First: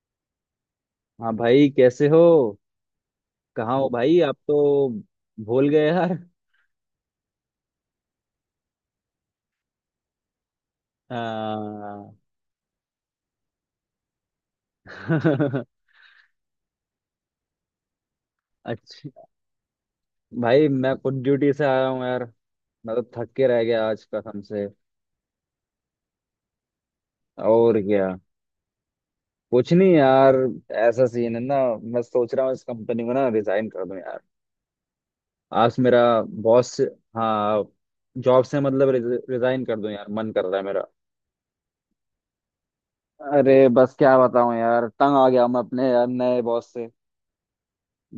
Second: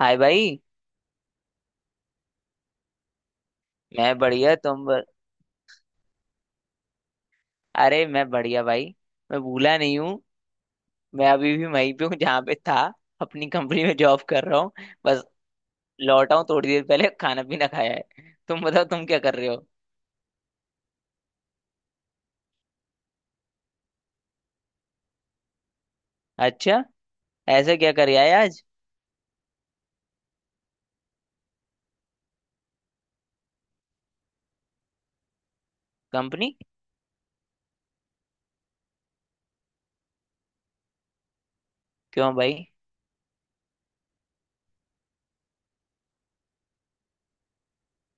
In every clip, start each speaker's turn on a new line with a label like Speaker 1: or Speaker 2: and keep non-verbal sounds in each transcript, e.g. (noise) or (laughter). Speaker 1: हाय भाई।
Speaker 2: हाँ भाई, कैसे हो। कहाँ हो
Speaker 1: मैं
Speaker 2: भाई, आप
Speaker 1: बढ़िया।
Speaker 2: तो भूल गए यार।
Speaker 1: अरे मैं बढ़िया भाई। मैं भूला नहीं हूँ। मैं अभी भी वहीं पे
Speaker 2: हाँ।
Speaker 1: हूँ जहाँ पे था। अपनी कंपनी में जॉब कर रहा हूँ। बस
Speaker 2: (laughs)
Speaker 1: लौटा हूँ थोड़ी देर पहले खाना पीना खाया है। तुम बताओ तुम
Speaker 2: अच्छा।
Speaker 1: क्या कर रहे हो?
Speaker 2: भाई मैं खुद ड्यूटी से आया हूँ यार। मैं तो थक के रह गया आज कसम से।
Speaker 1: अच्छा। ऐसा
Speaker 2: और
Speaker 1: क्या
Speaker 2: क्या।
Speaker 1: कर आए आज?
Speaker 2: कुछ नहीं यार, ऐसा सीन है ना, मैं सोच रहा हूँ इस कंपनी को ना रिजाइन कर दूं यार। आज मेरा
Speaker 1: कंपनी?
Speaker 2: बॉस। हाँ। जॉब से मतलब रिजाइन कर दूं यार, मन कर रहा है मेरा।
Speaker 1: क्यों भाई?
Speaker 2: अरे बस क्या बताऊं यार, तंग आ गया मैं अपने यार नए बॉस से।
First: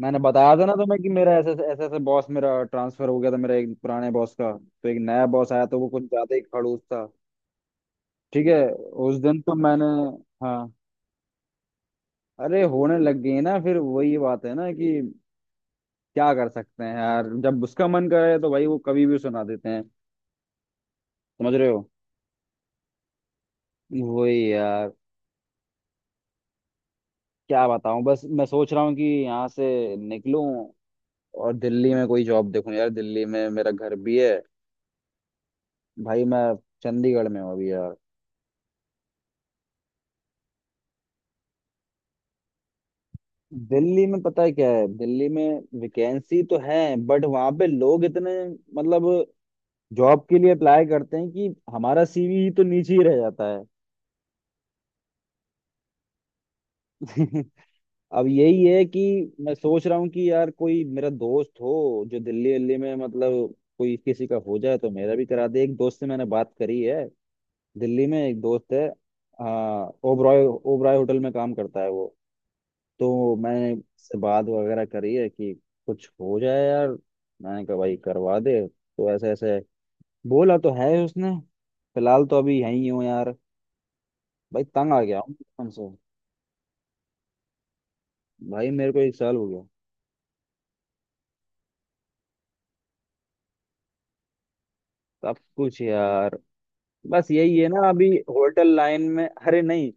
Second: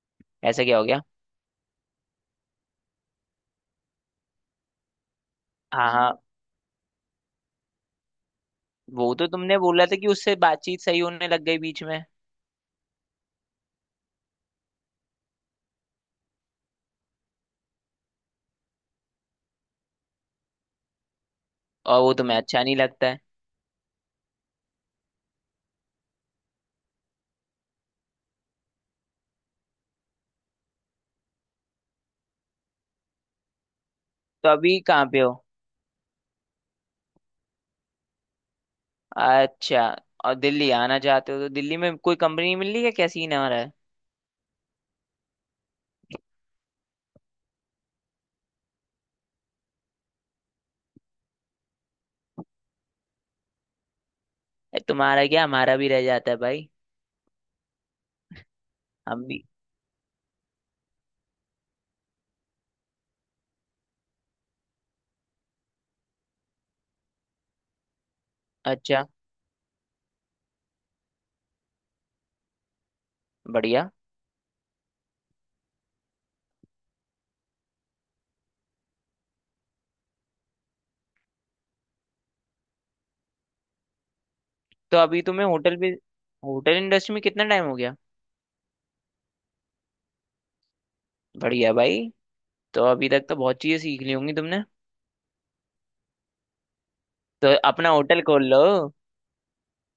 Speaker 2: मैंने बताया था
Speaker 1: ऐसा
Speaker 2: ना
Speaker 1: क्या हो
Speaker 2: तुम्हें
Speaker 1: गया?
Speaker 2: कि मेरा ऐसे ऐसे ऐसे बॉस, मेरा ट्रांसफर हो गया था मेरा एक पुराने बॉस का, तो एक नया बॉस आया तो वो
Speaker 1: हाँ
Speaker 2: कुछ
Speaker 1: हाँ।
Speaker 2: ज्यादा ही खड़ूस था। ठीक है।
Speaker 1: वो
Speaker 2: उस
Speaker 1: तो
Speaker 2: दिन तो
Speaker 1: तुमने
Speaker 2: मैंने,
Speaker 1: बोला था कि उससे
Speaker 2: हाँ,
Speaker 1: बातचीत सही होने लग गई बीच में।
Speaker 2: अरे होने लग गई ना, फिर वही बात है ना कि क्या कर सकते हैं यार, जब उसका मन करे तो भाई वो कभी भी सुना देते हैं। समझ रहे हो।
Speaker 1: और वो तुम्हें अच्छा नहीं लगता है?
Speaker 2: वही यार, क्या बताऊं, बस मैं सोच रहा हूँ कि यहाँ से निकलूं और दिल्ली में कोई जॉब देखूं यार, दिल्ली में मेरा घर भी है।
Speaker 1: तो अभी कहाँ पे हो?
Speaker 2: भाई मैं चंडीगढ़ में हूँ अभी यार।
Speaker 1: अच्छा। और दिल्ली आना चाहते हो तो दिल्ली में कोई कंपनी मिल रही है? क्या सीन आ रहा है?
Speaker 2: दिल्ली में पता है क्या है, दिल्ली में वैकेंसी तो है, बट वहां पे लोग इतने मतलब जॉब के लिए अप्लाई करते हैं कि हमारा सीवी ही तो नीचे ही रह जाता है।
Speaker 1: तुम्हारा क्या हमारा भी रह जाता है भाई।
Speaker 2: (laughs) अब यही है
Speaker 1: हम
Speaker 2: कि
Speaker 1: भी।
Speaker 2: मैं सोच रहा हूँ कि यार कोई मेरा दोस्त हो जो दिल्ली दिल्ली में मतलब कोई किसी का हो जाए तो मेरा भी करा दे। एक दोस्त से मैंने बात करी है, दिल्ली में एक दोस्त है।
Speaker 1: अच्छा।
Speaker 2: हाँ, ओबराय ओबराय होटल में काम करता है वो। तो मैंने
Speaker 1: बढ़िया।
Speaker 2: इससे बात वगैरह करी है कि कुछ हो जाए यार, मैंने कहा भाई करवा दे तो, ऐसे ऐसे। बोला तो है उसने। फिलहाल तो अभी यहीं हूँ यार। भाई तंग
Speaker 1: तो
Speaker 2: आ गया
Speaker 1: अभी
Speaker 2: हूँ
Speaker 1: तुम्हें
Speaker 2: बचपन
Speaker 1: होटल
Speaker 2: से।
Speaker 1: भी, होटल इंडस्ट्री में कितना टाइम हो गया?
Speaker 2: भाई मेरे को एक साल हो गया।
Speaker 1: बढ़िया भाई। तो अभी तक तो बहुत चीजें सीख ली होंगी तुमने।
Speaker 2: सब कुछ यार, बस
Speaker 1: तो
Speaker 2: यही है ना
Speaker 1: अपना
Speaker 2: अभी
Speaker 1: होटल खोल लो।
Speaker 2: होटल लाइन में। (laughs) अरे नहीं।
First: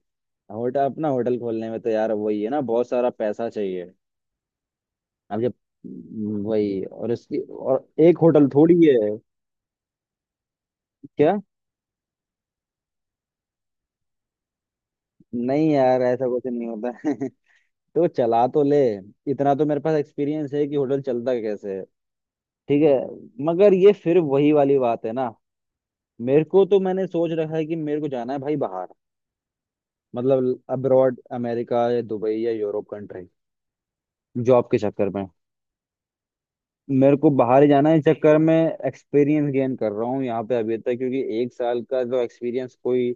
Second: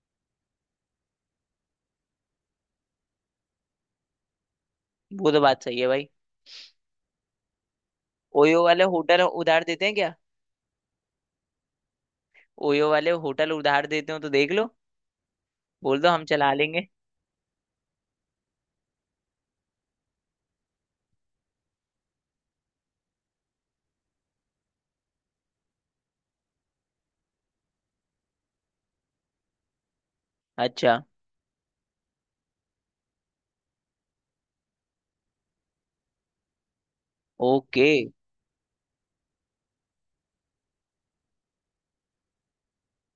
Speaker 2: होटल, अपना होटल खोलने में तो यार वही है ना, बहुत सारा पैसा चाहिए।
Speaker 1: वो
Speaker 2: अब
Speaker 1: तो
Speaker 2: जब
Speaker 1: बात सही है भाई।
Speaker 2: वही, और इसकी और एक होटल
Speaker 1: ओयो
Speaker 2: थोड़ी
Speaker 1: वाले
Speaker 2: है।
Speaker 1: होटल उधार देते हैं क्या?
Speaker 2: क्या।
Speaker 1: ओयो वाले होटल उधार देते हो तो देख लो।
Speaker 2: नहीं यार
Speaker 1: बोल दो हम
Speaker 2: ऐसा कुछ
Speaker 1: चला
Speaker 2: नहीं
Speaker 1: लेंगे।
Speaker 2: होता। (laughs) तो चला तो ले, इतना तो मेरे पास एक्सपीरियंस है कि होटल चलता कैसे है। ठीक है। मगर ये फिर वही वाली बात है ना, मेरे को तो, मैंने सोच रखा है कि मेरे को जाना है भाई बाहर, मतलब
Speaker 1: अच्छा।
Speaker 2: अब्रॉड, अमेरिका या दुबई या यूरोप कंट्री जॉब के चक्कर में। मेरे को बाहर ही जाना
Speaker 1: ओके।
Speaker 2: है इस चक्कर में। एक्सपीरियंस गेन कर रहा हूँ यहाँ पे अभी तक, क्योंकि एक साल का जो एक्सपीरियंस, कोई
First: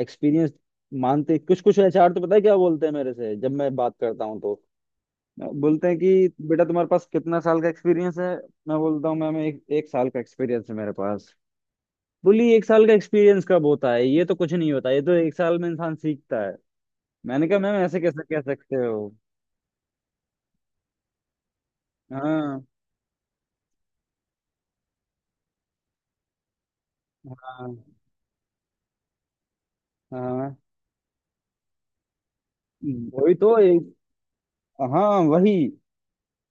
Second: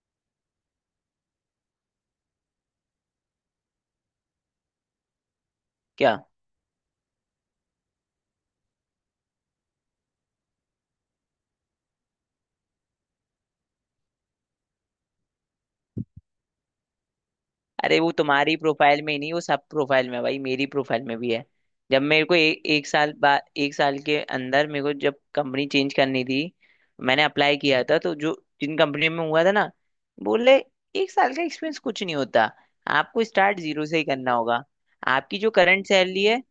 Speaker 2: एक्सपीरियंस मानते। कुछ कुछ एचआर तो पता है क्या बोलते हैं मेरे से, जब मैं बात करता हूँ तो बोलते हैं
Speaker 1: क्या?
Speaker 2: कि बेटा तुम्हारे पास कितना साल का एक्सपीरियंस है। मैं बोलता हूँ मैम एक, एक साल का एक्सपीरियंस है मेरे पास। बोली एक साल का एक्सपीरियंस कब होता है, ये तो कुछ नहीं होता, ये तो एक साल में इंसान सीखता है। मैंने कहा मैम
Speaker 1: अरे
Speaker 2: ऐसे
Speaker 1: वो
Speaker 2: कैसे कह
Speaker 1: तुम्हारी
Speaker 2: सकते
Speaker 1: प्रोफाइल
Speaker 2: हो।
Speaker 1: में ही नहीं, वो सब प्रोफाइल में है भाई, मेरी प्रोफाइल में भी है। जब मेरे को
Speaker 2: हाँ,
Speaker 1: एक साल बाद, एक साल के अंदर मेरे को जब कंपनी चेंज करनी थी, मैंने अप्लाई
Speaker 2: हाँ,
Speaker 1: किया था तो जो जिन कंपनी में हुआ था ना,
Speaker 2: हाँ,
Speaker 1: बोले एक साल का एक्सपीरियंस कुछ नहीं होता। आपको
Speaker 2: वही तो
Speaker 1: स्टार्ट जीरो
Speaker 2: एक।
Speaker 1: से ही करना होगा।
Speaker 2: हाँ,
Speaker 1: आपकी जो
Speaker 2: वही
Speaker 1: करंट सैलरी है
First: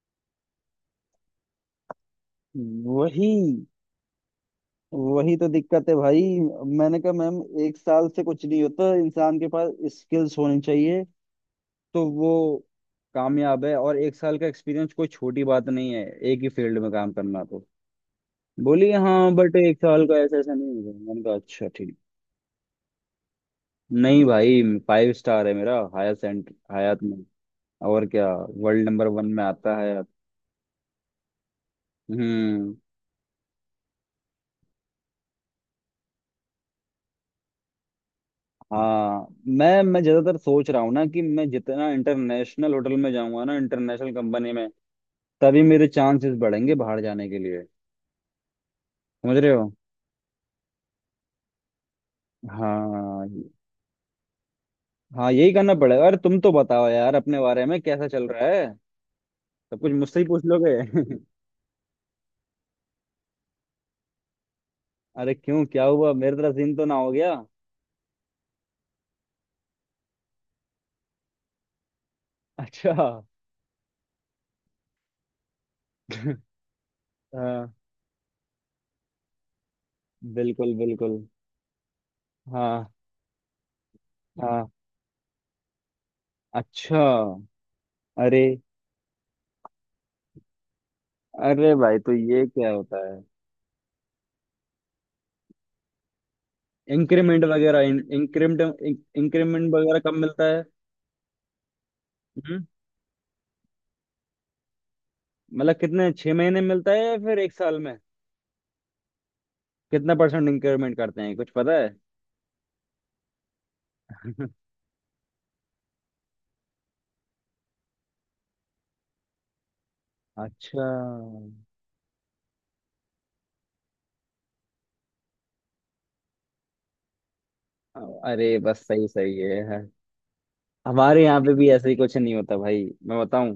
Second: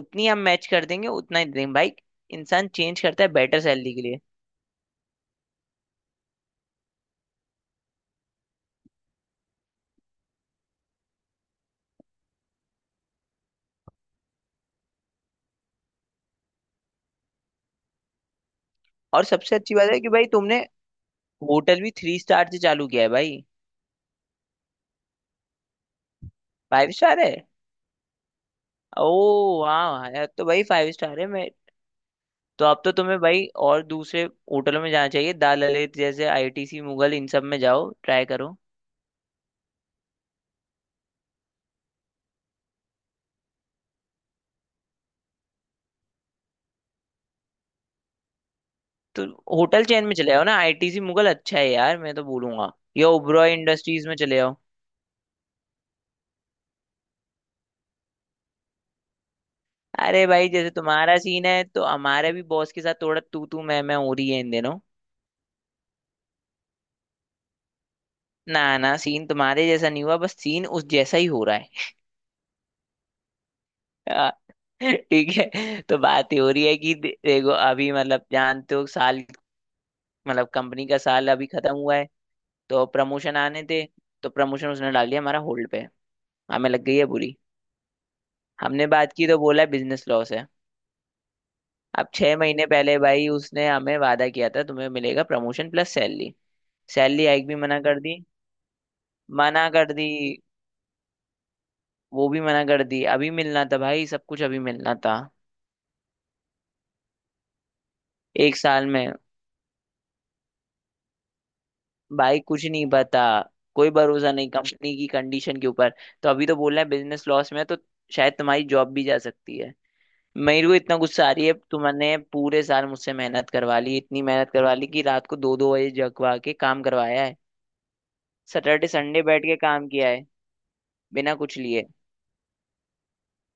Speaker 1: उतनी हम मैच कर देंगे, उतना ही देंगे भाई। इंसान चेंज करता है
Speaker 2: वही।
Speaker 1: बेटर सैलरी के लिए।
Speaker 2: वही तो दिक्कत है भाई, मैंने कहा मैम एक साल से कुछ नहीं होता, इंसान के पास स्किल्स होनी चाहिए तो वो कामयाब है, और एक साल का एक्सपीरियंस कोई छोटी बात नहीं है एक ही फील्ड में काम करना तो। बोली
Speaker 1: और
Speaker 2: हाँ बट
Speaker 1: सबसे अच्छी
Speaker 2: एक
Speaker 1: बात है
Speaker 2: साल
Speaker 1: कि
Speaker 2: का
Speaker 1: भाई
Speaker 2: ऐसा ऐसा
Speaker 1: तुमने
Speaker 2: नहीं होगा, मैंने कहा अच्छा
Speaker 1: होटल भी
Speaker 2: ठीक।
Speaker 1: थ्री स्टार से चालू किया है भाई।
Speaker 2: नहीं भाई, फाइव स्टार है मेरा, हायर एंड,
Speaker 1: फाइव
Speaker 2: हयात में।
Speaker 1: स्टार है?
Speaker 2: और क्या, वर्ल्ड
Speaker 1: ओ।
Speaker 2: नंबर वन में आता है।
Speaker 1: वाह यार, तो भाई फाइव स्टार है। मैं तो
Speaker 2: हम्म।
Speaker 1: अब तो तुम्हें भाई और दूसरे होटलों में जाना चाहिए। दाल ललित जैसे आईटीसी मुगल, इन सब में जाओ ट्राई करो।
Speaker 2: हाँ मैं ज्यादातर सोच रहा हूँ ना कि मैं जितना इंटरनेशनल होटल में जाऊंगा ना, इंटरनेशनल कंपनी में, तभी मेरे चांसेस बढ़ेंगे बाहर जाने के लिए।
Speaker 1: तो
Speaker 2: समझ रहे हो।
Speaker 1: होटल चेन में चले जाओ ना। आईटीसी मुगल अच्छा है यार, मैं तो बोलूंगा। या
Speaker 2: हाँ,
Speaker 1: ओबरॉय इंडस्ट्रीज में चले जाओ।
Speaker 2: हाँ यही करना पड़ेगा। अरे तुम तो बताओ यार अपने बारे में, कैसा चल रहा है। सब कुछ मुझसे ही
Speaker 1: अरे
Speaker 2: पूछ
Speaker 1: भाई जैसे
Speaker 2: लोगे। (laughs)
Speaker 1: तुम्हारा सीन है तो हमारे भी बॉस के साथ थोड़ा तू तू मैं हो रही है इन दिनों।
Speaker 2: अरे क्यों, क्या हुआ, मेरे तरह सीन तो ना हो गया।
Speaker 1: ना ना, सीन तुम्हारे जैसा नहीं हुआ। बस सीन उस जैसा ही हो रहा है।
Speaker 2: अच्छा। (laughs)
Speaker 1: (laughs) आ, ठीक है, तो बात ये हो रही है कि देखो
Speaker 2: हाँ।
Speaker 1: अभी, मतलब जानते हो साल, मतलब
Speaker 2: बिल्कुल
Speaker 1: कंपनी का
Speaker 2: बिल्कुल।
Speaker 1: साल अभी खत्म हुआ है। तो
Speaker 2: हाँ।
Speaker 1: प्रमोशन आने थे। तो
Speaker 2: हाँ।
Speaker 1: प्रमोशन उसने डाल दिया हमारा होल्ड पे। हमें लग गई
Speaker 2: अच्छा।
Speaker 1: है बुरी।
Speaker 2: अरे।
Speaker 1: हमने बात की तो बोला बिजनेस लॉस है।
Speaker 2: अरे भाई
Speaker 1: अब
Speaker 2: तो
Speaker 1: छह
Speaker 2: ये
Speaker 1: महीने
Speaker 2: क्या
Speaker 1: पहले
Speaker 2: होता है।
Speaker 1: भाई उसने हमें वादा किया था तुम्हें मिलेगा promotion plus salary. Salary
Speaker 2: increment
Speaker 1: hike भी मना
Speaker 2: वगैरह,
Speaker 1: कर दी।
Speaker 2: इंक्रीमेंट,
Speaker 1: मना
Speaker 2: इंक्रीमेंट
Speaker 1: कर दी।
Speaker 2: वगैरह कब मिलता है।
Speaker 1: वो भी मना
Speaker 2: हम्म।
Speaker 1: कर दी। अभी मिलना था भाई, सब कुछ अभी मिलना था।
Speaker 2: मतलब कितने, 6 महीने में मिलता है या फिर एक साल में।
Speaker 1: एक साल में।
Speaker 2: कितना परसेंट इंक्रीमेंट करते हैं, कुछ पता है।
Speaker 1: भाई कुछ नहीं पता। कोई भरोसा नहीं
Speaker 2: (laughs)
Speaker 1: कंपनी की कंडीशन के ऊपर। तो अभी तो बोल रहे हैं बिजनेस लॉस में है, तो शायद तुम्हारी जॉब भी जा सकती है। मेरे को
Speaker 2: अच्छा।
Speaker 1: इतना गुस्सा आ रही है, तुमने पूरे साल मुझसे मेहनत करवा ली, इतनी मेहनत करवा ली कि रात को दो दो बजे जगवा के काम करवाया है।
Speaker 2: अरे बस,
Speaker 1: सैटरडे
Speaker 2: सही
Speaker 1: संडे
Speaker 2: सही
Speaker 1: बैठ के
Speaker 2: है।
Speaker 1: काम किया है।
Speaker 2: हमारे
Speaker 1: बिना
Speaker 2: यहाँ पे
Speaker 1: कुछ
Speaker 2: भी
Speaker 1: लिए।
Speaker 2: ऐसे ही कुछ नहीं होता भाई, मैं बताऊं।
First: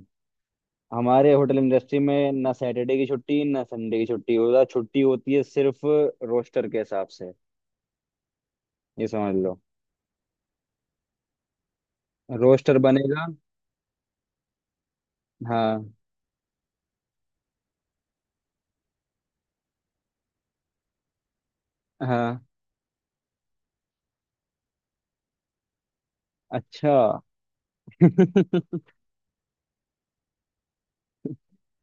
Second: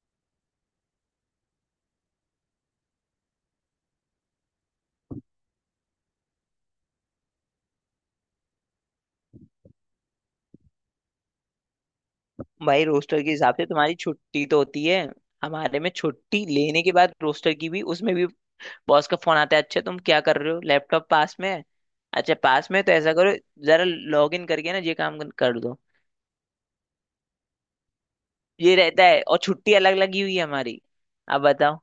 Speaker 2: हमारे होटल इंडस्ट्री में ना सैटरडे की छुट्टी, ना संडे की छुट्टी होता, छुट्टी होती है सिर्फ रोस्टर के हिसाब से, ये समझ लो। रोस्टर
Speaker 1: भाई रोस्टर
Speaker 2: बनेगा।
Speaker 1: के हिसाब से तुम्हारी छुट्टी तो होती है।
Speaker 2: हाँ।
Speaker 1: हमारे में छुट्टी लेने के बाद रोस्टर की भी, उसमें भी बॉस का फोन आता है। अच्छा तुम क्या कर रहे हो, लैपटॉप पास में है? अच्छा
Speaker 2: हाँ।
Speaker 1: पास में है, तो ऐसा करो जरा लॉग इन करके ना ये काम कर दो।
Speaker 2: अच्छा। (laughs)
Speaker 1: ये रहता है, और छुट्टी अलग लगी हुई है हमारी। अब बताओ।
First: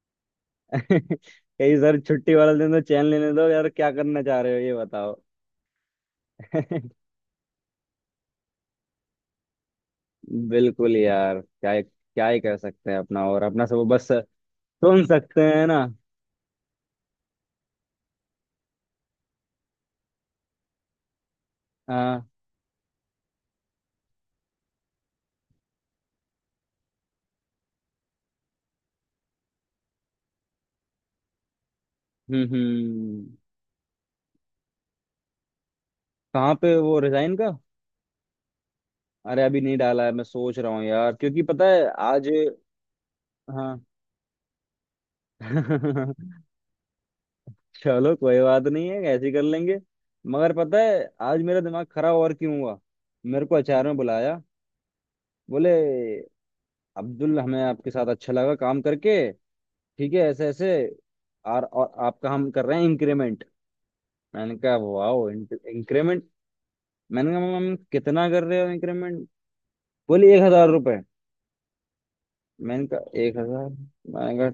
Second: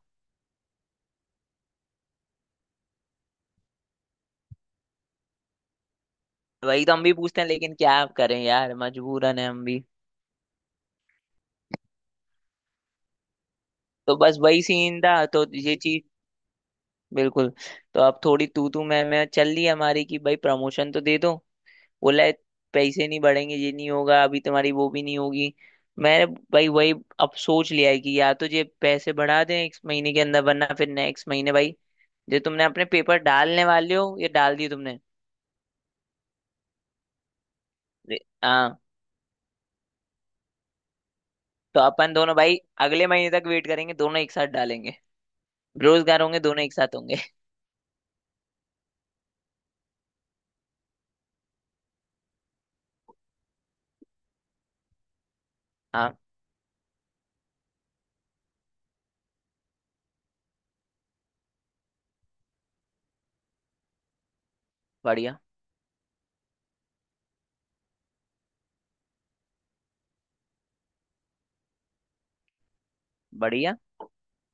Speaker 2: कहीं सर छुट्टी वाला दिन तो चैन लेने दो यार, क्या करना चाह रहे हो ये बताओ।
Speaker 1: वही तो हम
Speaker 2: (laughs)
Speaker 1: भी पूछते हैं लेकिन क्या आप करें यार, मजबूरन है हम भी।
Speaker 2: बिल्कुल यार, क्या ही कर सकते हैं, अपना और अपना सब बस
Speaker 1: तो बस वही सीन
Speaker 2: सुन
Speaker 1: था,
Speaker 2: सकते
Speaker 1: तो
Speaker 2: हैं
Speaker 1: ये
Speaker 2: ना।
Speaker 1: चीज। बिल्कुल। तो अब थोड़ी तू तू मैं चल रही है हमारी कि भाई प्रमोशन तो दे दो। बोला
Speaker 2: हाँ।
Speaker 1: है, पैसे नहीं बढ़ेंगे, ये नहीं होगा, अभी तुम्हारी वो भी नहीं होगी। मैंने भाई वही अब सोच लिया है कि या तो ये पैसे बढ़ा दें इस महीने के अंदर, वरना फिर नेक्स्ट महीने भाई जो
Speaker 2: हम्म,
Speaker 1: तुमने अपने पेपर
Speaker 2: हम्म।
Speaker 1: डालने वाले हो ये डाल दिए तुमने?
Speaker 2: कहाँ पे वो, रिजाइन का।
Speaker 1: हाँ।
Speaker 2: अरे अभी नहीं डाला है, मैं सोच रहा हूँ यार, क्योंकि पता
Speaker 1: तो
Speaker 2: है
Speaker 1: अपन
Speaker 2: आज।
Speaker 1: दोनों भाई अगले महीने तक वेट
Speaker 2: हाँ।
Speaker 1: करेंगे, दोनों एक साथ डालेंगे। बेरोजगार होंगे,
Speaker 2: (laughs)
Speaker 1: दोनों एक साथ होंगे।
Speaker 2: चलो कोई बात नहीं है, ऐसे ही कर लेंगे। मगर पता है आज मेरा दिमाग खराब और क्यों हुआ। मेरे को अचार में बुलाया, बोले
Speaker 1: हाँ।
Speaker 2: अब्दुल, हमें आपके साथ अच्छा लगा काम करके, ठीक है, ऐसे ऐसे, और आपका हम कर रहे हैं इंक्रीमेंट। मैंने कहा वाओ,
Speaker 1: बढ़िया।
Speaker 2: इंक्रीमेंट। मैंने कहा मैम कितना कर रहे हो इंक्रीमेंट। बोले 1,000 रुपये। मैंने कहा 1,000।
Speaker 1: बढ़िया।
Speaker 2: मैंने कहा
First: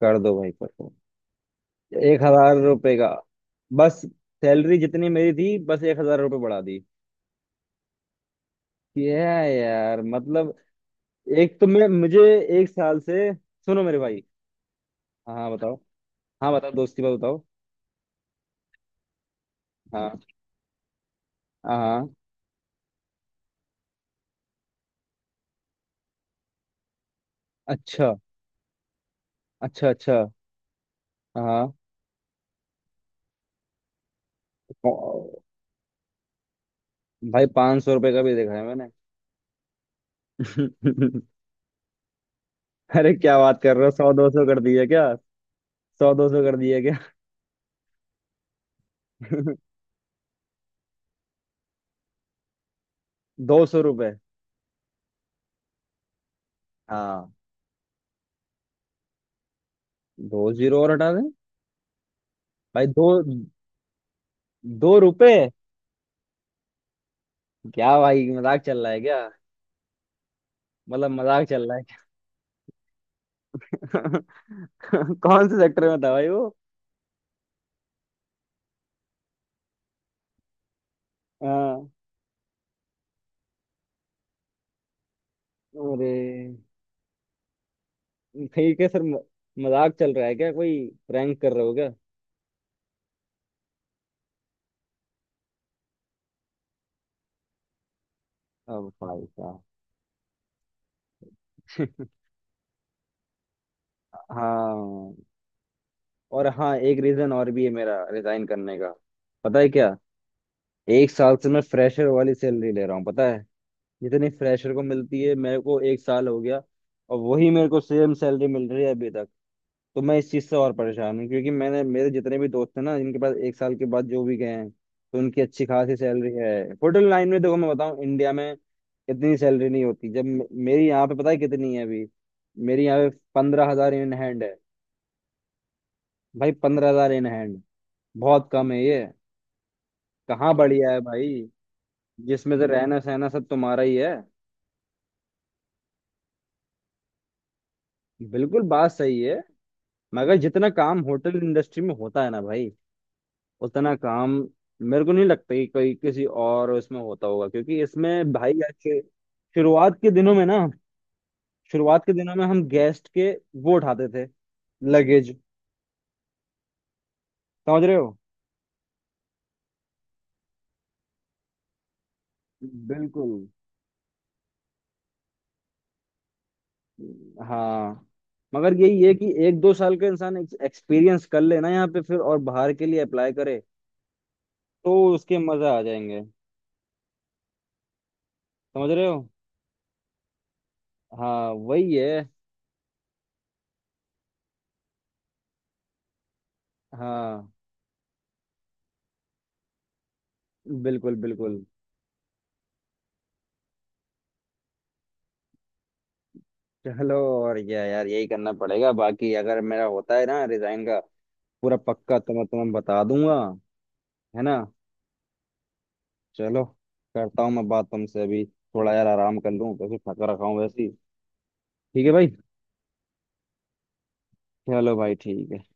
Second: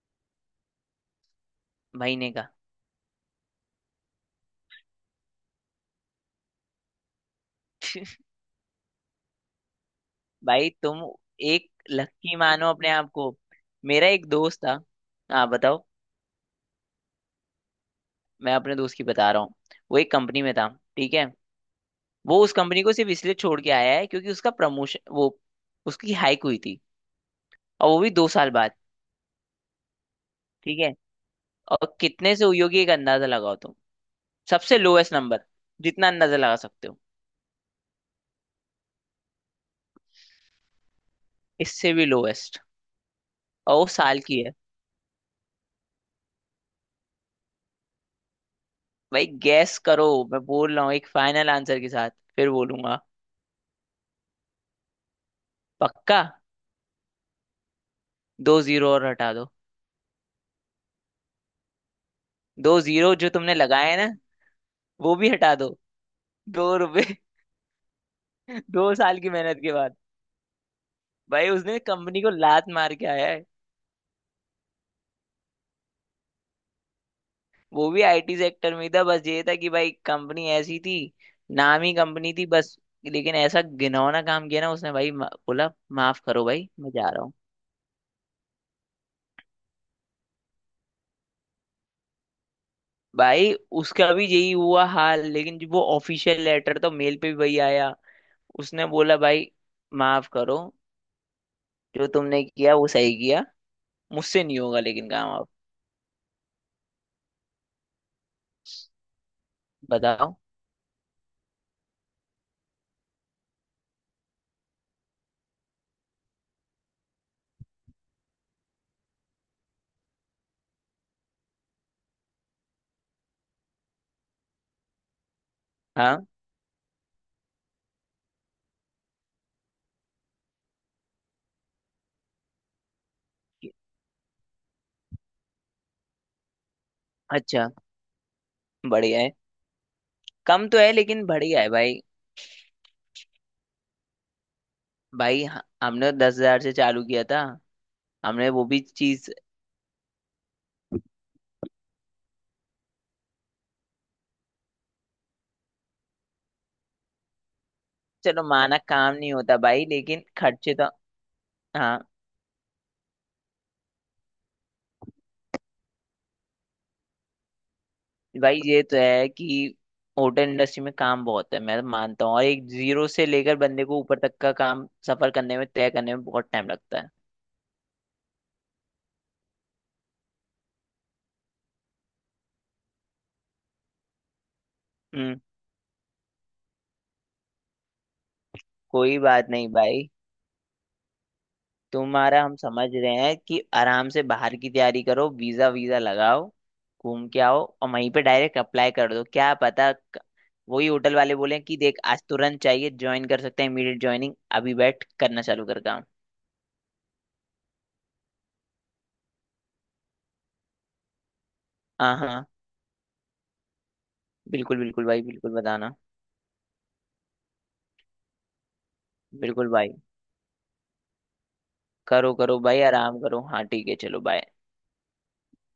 Speaker 2: कर दो भाई, कर दो।
Speaker 1: भाई
Speaker 2: एक
Speaker 1: ने कहा,
Speaker 2: हजार रुपये का बस, सैलरी जितनी मेरी थी बस 1,000 रुपये बढ़ा दी। क्या यार, मतलब।
Speaker 1: भाई तुम
Speaker 2: एक तो
Speaker 1: एक
Speaker 2: मैं, मुझे
Speaker 1: लकी
Speaker 2: एक
Speaker 1: मानो अपने
Speaker 2: साल
Speaker 1: आप को।
Speaker 2: से सुनो मेरे
Speaker 1: मेरा
Speaker 2: भाई।
Speaker 1: एक दोस्त था।
Speaker 2: हाँ,
Speaker 1: हाँ
Speaker 2: हाँ, बताओ।
Speaker 1: बताओ।
Speaker 2: हाँ बताओ, दोस्ती बात बताओ।
Speaker 1: मैं अपने दोस्त की बता रहा हूँ। वो एक
Speaker 2: हाँ,
Speaker 1: कंपनी में था। ठीक है।
Speaker 2: हाँ, हाँ।
Speaker 1: वो उस कंपनी को सिर्फ इसलिए छोड़ के आया है क्योंकि उसका प्रमोशन, वो उसकी हाइक हुई थी। और वो भी
Speaker 2: अच्छा,
Speaker 1: 2 साल बाद।
Speaker 2: अच्छा, अच्छा।
Speaker 1: ठीक है।
Speaker 2: हाँ।
Speaker 1: और कितने से हुई होगी, एक अंदाजा लगाओ तुम। सबसे लोएस्ट
Speaker 2: ओ,
Speaker 1: नंबर जितना अंदाजा लगा सकते हो।
Speaker 2: भाई 500 रुपये का भी देखा है मैंने। (laughs)
Speaker 1: इससे भी लोएस्ट।
Speaker 2: अरे क्या बात कर
Speaker 1: और
Speaker 2: रहे
Speaker 1: वो
Speaker 2: हो, सौ,
Speaker 1: साल
Speaker 2: दो
Speaker 1: की
Speaker 2: सौ
Speaker 1: है।
Speaker 2: कर दिए क्या। सौ, दो सौ कर दिए क्या।
Speaker 1: भाई
Speaker 2: (laughs)
Speaker 1: गैस करो। मैं बोल रहा हूँ एक फाइनल आंसर के साथ फिर बोलूंगा।
Speaker 2: 200 रुपये।
Speaker 1: पक्का।
Speaker 2: हाँ।
Speaker 1: दो जीरो और हटा दो।
Speaker 2: दो जीरो और हटा दें।
Speaker 1: दो
Speaker 2: भाई दो,
Speaker 1: जीरो जो तुमने लगाए हैं ना,
Speaker 2: दो
Speaker 1: वो भी
Speaker 2: रुपए।
Speaker 1: हटा दो। 2 रुपए।
Speaker 2: क्या भाई, मजाक
Speaker 1: (laughs)
Speaker 2: चल रहा
Speaker 1: दो
Speaker 2: है क्या।
Speaker 1: साल की मेहनत के बाद
Speaker 2: मतलब मजाक
Speaker 1: भाई
Speaker 2: चल रहा
Speaker 1: उसने
Speaker 2: है।
Speaker 1: कंपनी को लात मार के आया है।
Speaker 2: (laughs) कौन से सेक्टर में था भाई वो।
Speaker 1: वो भी आईटी सेक्टर में ही था, बस ये था कि भाई कंपनी ऐसी थी। नाम
Speaker 2: हाँ।
Speaker 1: ही कंपनी थी बस। लेकिन ऐसा घिनौना काम किया ना उसने भाई बोला
Speaker 2: अरे।
Speaker 1: माफ करो भाई मैं जा रहा हूँ।
Speaker 2: ठीक है सर, मजाक चल रहा है क्या, कोई प्रैंक कर रहे हो क्या।
Speaker 1: भाई उसका भी यही हुआ हाल, लेकिन जो वो ऑफिशियल लेटर तो मेल पे भी वही आया। उसने
Speaker 2: अब
Speaker 1: बोला
Speaker 2: भाई
Speaker 1: भाई
Speaker 2: साहब।
Speaker 1: माफ करो, जो तुमने किया वो सही किया।
Speaker 2: (laughs)
Speaker 1: मुझसे नहीं होगा लेकिन
Speaker 2: हाँ।
Speaker 1: काम। अब
Speaker 2: और हाँ, एक रीजन और भी है मेरा रिजाइन करने का, पता है क्या।
Speaker 1: बताओ।
Speaker 2: एक साल से मैं फ्रेशर वाली सैलरी ले रहा हूँ पता है, जितनी फ्रेशर को मिलती है, मेरे को एक साल हो गया और वही मेरे को सेम सैलरी मिल रही है अभी तक। तो मैं इस चीज़ से और परेशान हूँ क्योंकि मैंने, मेरे जितने भी दोस्त हैं ना जिनके पास, एक साल के बाद जो भी गए हैं तो उनकी अच्छी खासी
Speaker 1: हाँ।
Speaker 2: सैलरी है। होटल लाइन में देखो, मैं बताऊँ, इंडिया में इतनी सैलरी नहीं होती। जब मेरी यहाँ पे पता है कितनी है अभी, मेरी यहाँ पे 15,000 इन हैंड है भाई। 15,000 इन हैंड।
Speaker 1: अच्छा।
Speaker 2: बहुत कम है ये।
Speaker 1: बढ़िया है।
Speaker 2: कहाँ
Speaker 1: कम तो
Speaker 2: बढ़िया
Speaker 1: है
Speaker 2: है
Speaker 1: लेकिन
Speaker 2: भाई,
Speaker 1: बढ़िया है भाई।
Speaker 2: जिसमें से रहना सहना सब तुम्हारा ही है।
Speaker 1: भाई हमने तो 10 हजार से चालू किया था। हमने
Speaker 2: बिल्कुल
Speaker 1: वो भी
Speaker 2: बात सही
Speaker 1: चीज।
Speaker 2: है, मगर जितना काम होटल इंडस्ट्री में होता है ना भाई, उतना काम मेरे को नहीं लगता कि कोई किसी और इसमें होता होगा, क्योंकि इसमें
Speaker 1: चलो
Speaker 2: भाई
Speaker 1: माना
Speaker 2: ऐसे,
Speaker 1: काम नहीं होता भाई
Speaker 2: शुरुआत के
Speaker 1: लेकिन
Speaker 2: दिनों में ना,
Speaker 1: खर्चे तो। हाँ
Speaker 2: शुरुआत के दिनों में हम गेस्ट के वो उठाते थे, लगेज। समझ रहे हो।
Speaker 1: भाई, ये तो है कि होटल इंडस्ट्री में काम बहुत है, मैं तो मानता हूँ, और एक जीरो से
Speaker 2: बिल्कुल।
Speaker 1: लेकर बंदे को ऊपर तक का काम सफर करने में, तय करने में बहुत टाइम लगता है।
Speaker 2: हाँ। मगर यही है कि एक दो साल का इंसान एक्सपीरियंस कर ले ना यहाँ पे, फिर और बाहर के लिए अप्लाई करे तो उसके
Speaker 1: हम्म।
Speaker 2: मजा आ जाएंगे। समझ रहे
Speaker 1: कोई
Speaker 2: हो।
Speaker 1: बात नहीं भाई।
Speaker 2: हाँ वही है।
Speaker 1: तुम्हारा हम समझ रहे हैं कि आराम से बाहर की तैयारी करो, वीजा वीजा लगाओ, घूम के
Speaker 2: हाँ
Speaker 1: आओ और वहीं पे डायरेक्ट अप्लाई कर दो, क्या पता वही
Speaker 2: बिल्कुल
Speaker 1: होटल वाले बोले
Speaker 2: बिल्कुल।
Speaker 1: कि देख आज तुरंत चाहिए, ज्वाइन कर सकते हैं, इमीडिएट ज्वाइनिंग, अभी बैठ करना चालू कर काम।
Speaker 2: चलो। और क्या यार, यही करना पड़ेगा। बाकी अगर मेरा होता है ना रिजाइन का, पूरा
Speaker 1: हाँ
Speaker 2: पक्का तो मैं
Speaker 1: हाँ।
Speaker 2: तुम्हें बता दूंगा। है ना।
Speaker 1: बिल्कुल बिल्कुल भाई, बिल्कुल बताना।
Speaker 2: चलो। करता हूँ मैं बात तुमसे अभी, थोड़ा यार आराम कर
Speaker 1: बिल्कुल
Speaker 2: लूँ
Speaker 1: भाई।
Speaker 2: क्योंकि थका रखा हूँ वैसे ही। ठीक है भाई।
Speaker 1: करो करो भाई आराम करो। हाँ ठीक है चलो बाय।
Speaker 2: चलो भाई ठीक है।